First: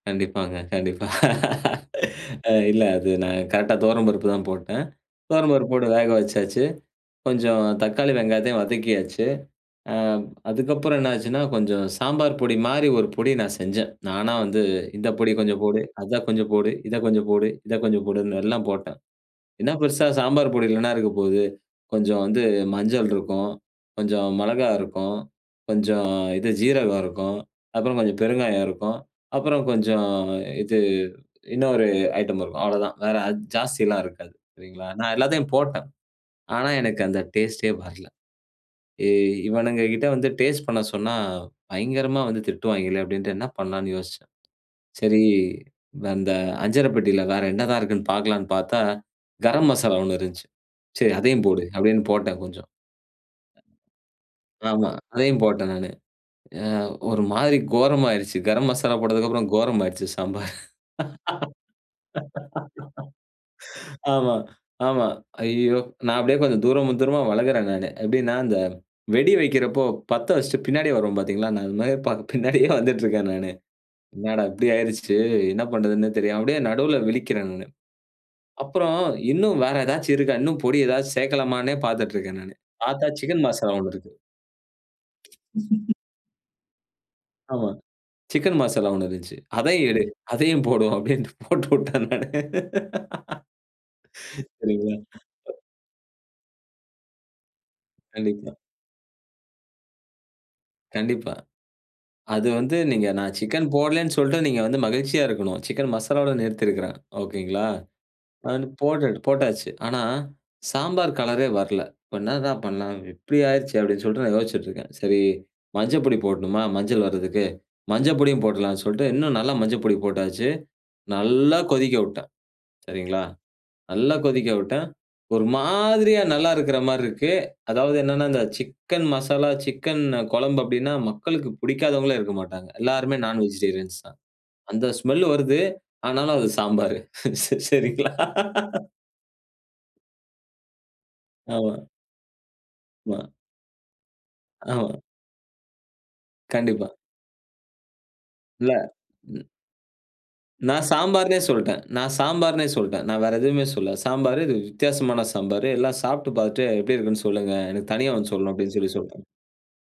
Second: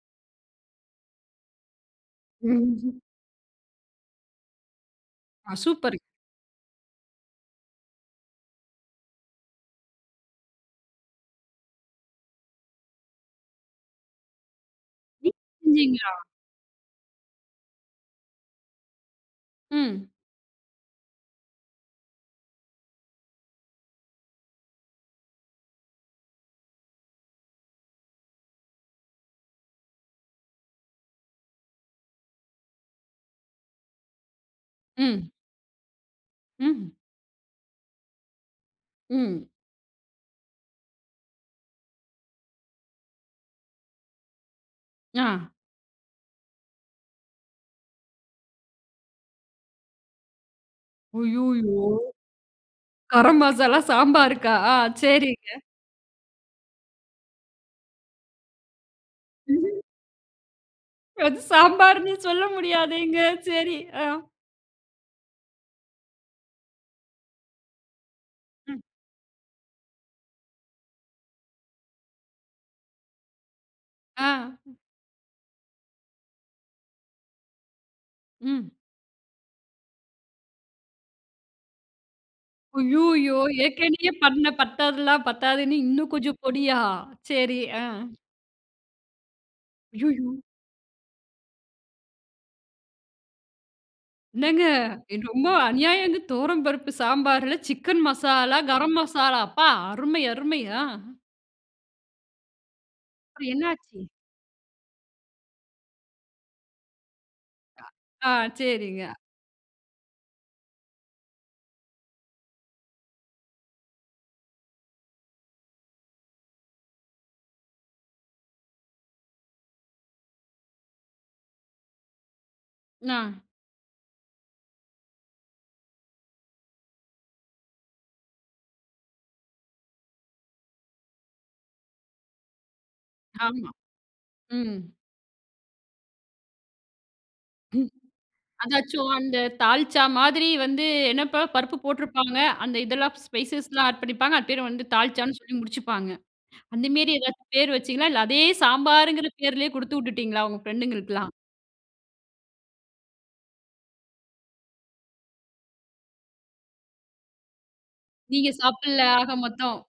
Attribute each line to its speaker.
Speaker 1: கண்டிப்பாங்க, கண்டிப்பா. அ இல்ல,
Speaker 2: [unintelligible]
Speaker 1: அது நான் கரெக்ட்டா தொவரம்பருப்பு தான் போட்டேன்.
Speaker 2: அ
Speaker 1: தொவரம்பருப்பு போட்டு
Speaker 2: சூப்பரு.
Speaker 1: வேக வச்சாச்சு. கொஞ்சம் தக்காளி, வெங்காயத்தையும் வதக்கியாச்சு. அ அதுக்கப்புறம் என்ன ஆச்சுன்னா, கொஞ்சம் சாம்பார் பொடி மாரி ஒரு பொடி நான் செஞ்சேன். நானா வந்து "இந்த
Speaker 2: நீ,
Speaker 1: பொடி கொஞ்சம் போடு,
Speaker 2: செஞ்சீங்களா?
Speaker 1: அத கொஞ்சம் போடு, இத கொஞ்சம் போடு, இத கொஞ்சம் போடுன்னு எல்லாம் போட்டேன்." "என்ன பெருசா
Speaker 2: ம்.
Speaker 1: சாம்பார் பொடியில என்ன இருக்க போகுது? கொஞ்சம் வந்து மஞ்சள் இருக்கும், கொஞ்சம் மெளகா இருக்கும், கொஞ்சம் இது ஜீரகம் இருக்கும் அப்புறம் கொஞ்சம் பெருங்காயம், இருக்கும் அப்புறம் கொஞ்சம் இது இன்னொரு ஐட்டம் இருக்கும் அவ்வளவுதான் வேற அது ஜாஸ்தி எல்லாம் இருக்காது" சரிங்களா? நான்
Speaker 2: ம்.
Speaker 1: எல்லாத்தையும் போட்டேன். ஆனா
Speaker 2: ம்.
Speaker 1: எனக்கு அந்த டேஸ்ட்டே வரல. "ஏ
Speaker 2: ம்.
Speaker 1: இவனுங்க கிட்ட வந்து டேஸ்ட் பண்ண சொன்னா பயங்கரமா வந்து திட்டுவாய்ங்களே!" அப்டின்ட்டு என்ன பண்ணலாம்ன்னு யோசிச்சேன். சரி,
Speaker 2: ஆ.
Speaker 1: அந்த அஞ்சரப்பட்டியில வேற என்னதான் இருக்குதுன்னு பார்க்கலாம்ன்னு பார்த்தா, கரம் மசாலா ஒண்ணு இருந்துச்சு. "சரி, அதையும் போடு"
Speaker 2: "ஐய்யோயோ!
Speaker 1: அப்டின்னு போட்டேன் கொஞ்சம்.
Speaker 2: கரம் மசாலா சாம்பார்க்கா?" ஆ
Speaker 1: ஆமா, அதையும்
Speaker 2: சரிங்க.
Speaker 1: போட்டேன் நானு. அ ஒரு மாரி கோரமா ஆயுருச்சு. கரம் மசாலா போட்டதுக்கு அப்புறம் கோரமா ஆயுருச்சு சாம்பார்.
Speaker 2: அது சாம்பார்ன்னு சொல்ல முடியாதேங்க, சரி. ஆ
Speaker 1: ஆமா, ஆமா. "ஐய்யயோ!" நான் அப்டியே கொஞ்சம் தூரம் தூரமா வெலகுறேன் நானு. எப்டினா, அந்த
Speaker 2: ம்.
Speaker 1: வெடி வைக்கிறப்போ பத்த வைச்சிட்டு பின்னாடியே வருவோம் பார்த்தீர்களா? நான் அந்த மாரி பின்னாடியே வந்துகிட்டு இருக்கேன் நானு. "என்னடா
Speaker 2: அ.
Speaker 1: இப்டி ஆயுடுச்சு, என்ன பண்றதுன்னே தெரியாம" அப்டியே நடுவில விழிக்கிறேன் நானு.
Speaker 2: ம்.
Speaker 1: அப்புறம் "இன்னும் வேறு ஏதாச்சு இருக்கா? இன்னும் பொடி ஏதாச்சு சேர்க்கலாமானு" பார்த்திட்டிருக்கேன் நானு. பார்த்தா,
Speaker 2: "ஐய்யோயோ!
Speaker 1: சிக்கன் மசாலா ஒண்ணு
Speaker 2: ஏற்கனவே
Speaker 1: இருக்கு.
Speaker 2: பண்ண பத்தாதலாம் பத்தாதுன்னு இன்னும் கொஞ்சம் பொடியா?" சரி.
Speaker 1: ஆமா,
Speaker 2: ஆ.
Speaker 1: சிக்கன் மசாலா ஒண்ணு இருந்துச்சு. அதையும் எடு.
Speaker 2: ஐய்யோயோ!
Speaker 1: "அதையும் போடுவோம்" அப்டின்னு போட்டு விட்டேன் நானு.
Speaker 2: "என்னங்க,
Speaker 1: சரிங்களா.
Speaker 2: ரொம்ப
Speaker 1: [unintelligible]
Speaker 2: அநியாயங்க தொவரம்பருப்பு சாம்பார்ல சிக்கன்
Speaker 1: கண்டிப்பா.
Speaker 2: மசாலா, கரம் மசாலா, அப்பா!" அருமை அருமை ஆ.
Speaker 1: கண்டிப்பா. அது வந்து நீங்க "நான்
Speaker 2: அப்புறம் என்ன
Speaker 1: சிக்கன்
Speaker 2: ஆச்சு?
Speaker 1: போடலன்னு" சொல்ட்டு, நீங்க வந்து மகிழ்ச்சியா இருக்கணும். சிக்கன் மசாலாவோடு நிறுத்தியிருக்கிறேன் ஓகேங்களா!
Speaker 2: க ஆ
Speaker 1: அது வந்து
Speaker 2: சரிங்க.
Speaker 1: போட்டு போட்டாச்சு. ஆனா, சாம்பார் கலரே வரல. இப்போ "என்னடா பண்ணலாம்? இப்டி ஆயிடுச்சே!" அப்டின்னு சொல்லிட்டு நான் யோசிச்சிட்டு இருக்கேன். சரி, "மஞ்ச பொடி போடணுமா? மஞ்சள் வர்றதுக்கு, மஞ்ச பொடியும் போடலாம்ன்னு" சொல்லிட்டு இன்னும் நல்லா மஞ்ச பொடி போட்டாச்சு, நல்லா கொதிக்க விட்டேன்
Speaker 2: நா.
Speaker 1: சரிங்களா? நல்லா கொதிக்க விட்டேன். ஒரு மாதிரியா நல்லா இருக்கிற மாரி இருக்கு. அதாவது என்னன்னா, இந்த சிக்கன் மசாலா, சிக்கன் கொழம்பு அப்டின்னா, மக்களுக்கு புடிக்காதவங்களே இருக்க மாட்டாங்க, எல்லாருமே நான்
Speaker 2: ஆமா.
Speaker 1: வெஜிடேரியன்ஸ் தான்.
Speaker 2: ம்.
Speaker 1: அந்த ஸ்மெல் வருது. ஆனாலும், அது சாம்பார். சரிங்களா?
Speaker 2: அதாச்சும் அந்த "தால்ச்சா" மாதிரி வந்து "என்னப்பா பருப்பு
Speaker 1: ஆமா.
Speaker 2: போட்ருப்பாங்க. அந்த இதெல்லாம்
Speaker 1: [unintelligible]
Speaker 2: ஸ்பைசஸ்லாம் ஆட் பண்ணிப்பாங்க அது பேர் வந்து
Speaker 1: ஆமா.
Speaker 2: 'தால்சா'ன்னு சொல்லி முடிச்சுப்பாங்க." அந்த
Speaker 1: கண்டிப்பா.
Speaker 2: மேரி ஏதாச்சும் பேர் வச்சிங்களா? இல்ல அதே
Speaker 1: இல்ல.
Speaker 2: "சாம்பாரு"ங்கிற
Speaker 1: ம்.
Speaker 2: பேர்லேயே குடுத்து விட்டுட்டீங்களா உங்கள
Speaker 1: நான்
Speaker 2: ஃப்ரெண்டுகளுக்கலாம்?
Speaker 1: "சாம்பார்னே" சொல்ட்டேன். நான் "சாம்பார்னே" சொல்ட்டேன். நான் வேறு எதுவுமே சொல்லல. "சாம்பார் இது வித்தியாசமான சாம்பார், எல்லாம் சாப்பிட்டு பார்த்துட்டு எப்டி இருக்குன்னு சொல்லுங்க. எனக்கு தனியா வந்து
Speaker 2: நீங்க
Speaker 1: சொல்லணும்" அப்டின்னு சொல்லி
Speaker 2: சாப்படல
Speaker 1: சொல்ட்டேன்.
Speaker 2: ஆக மொத்தம்?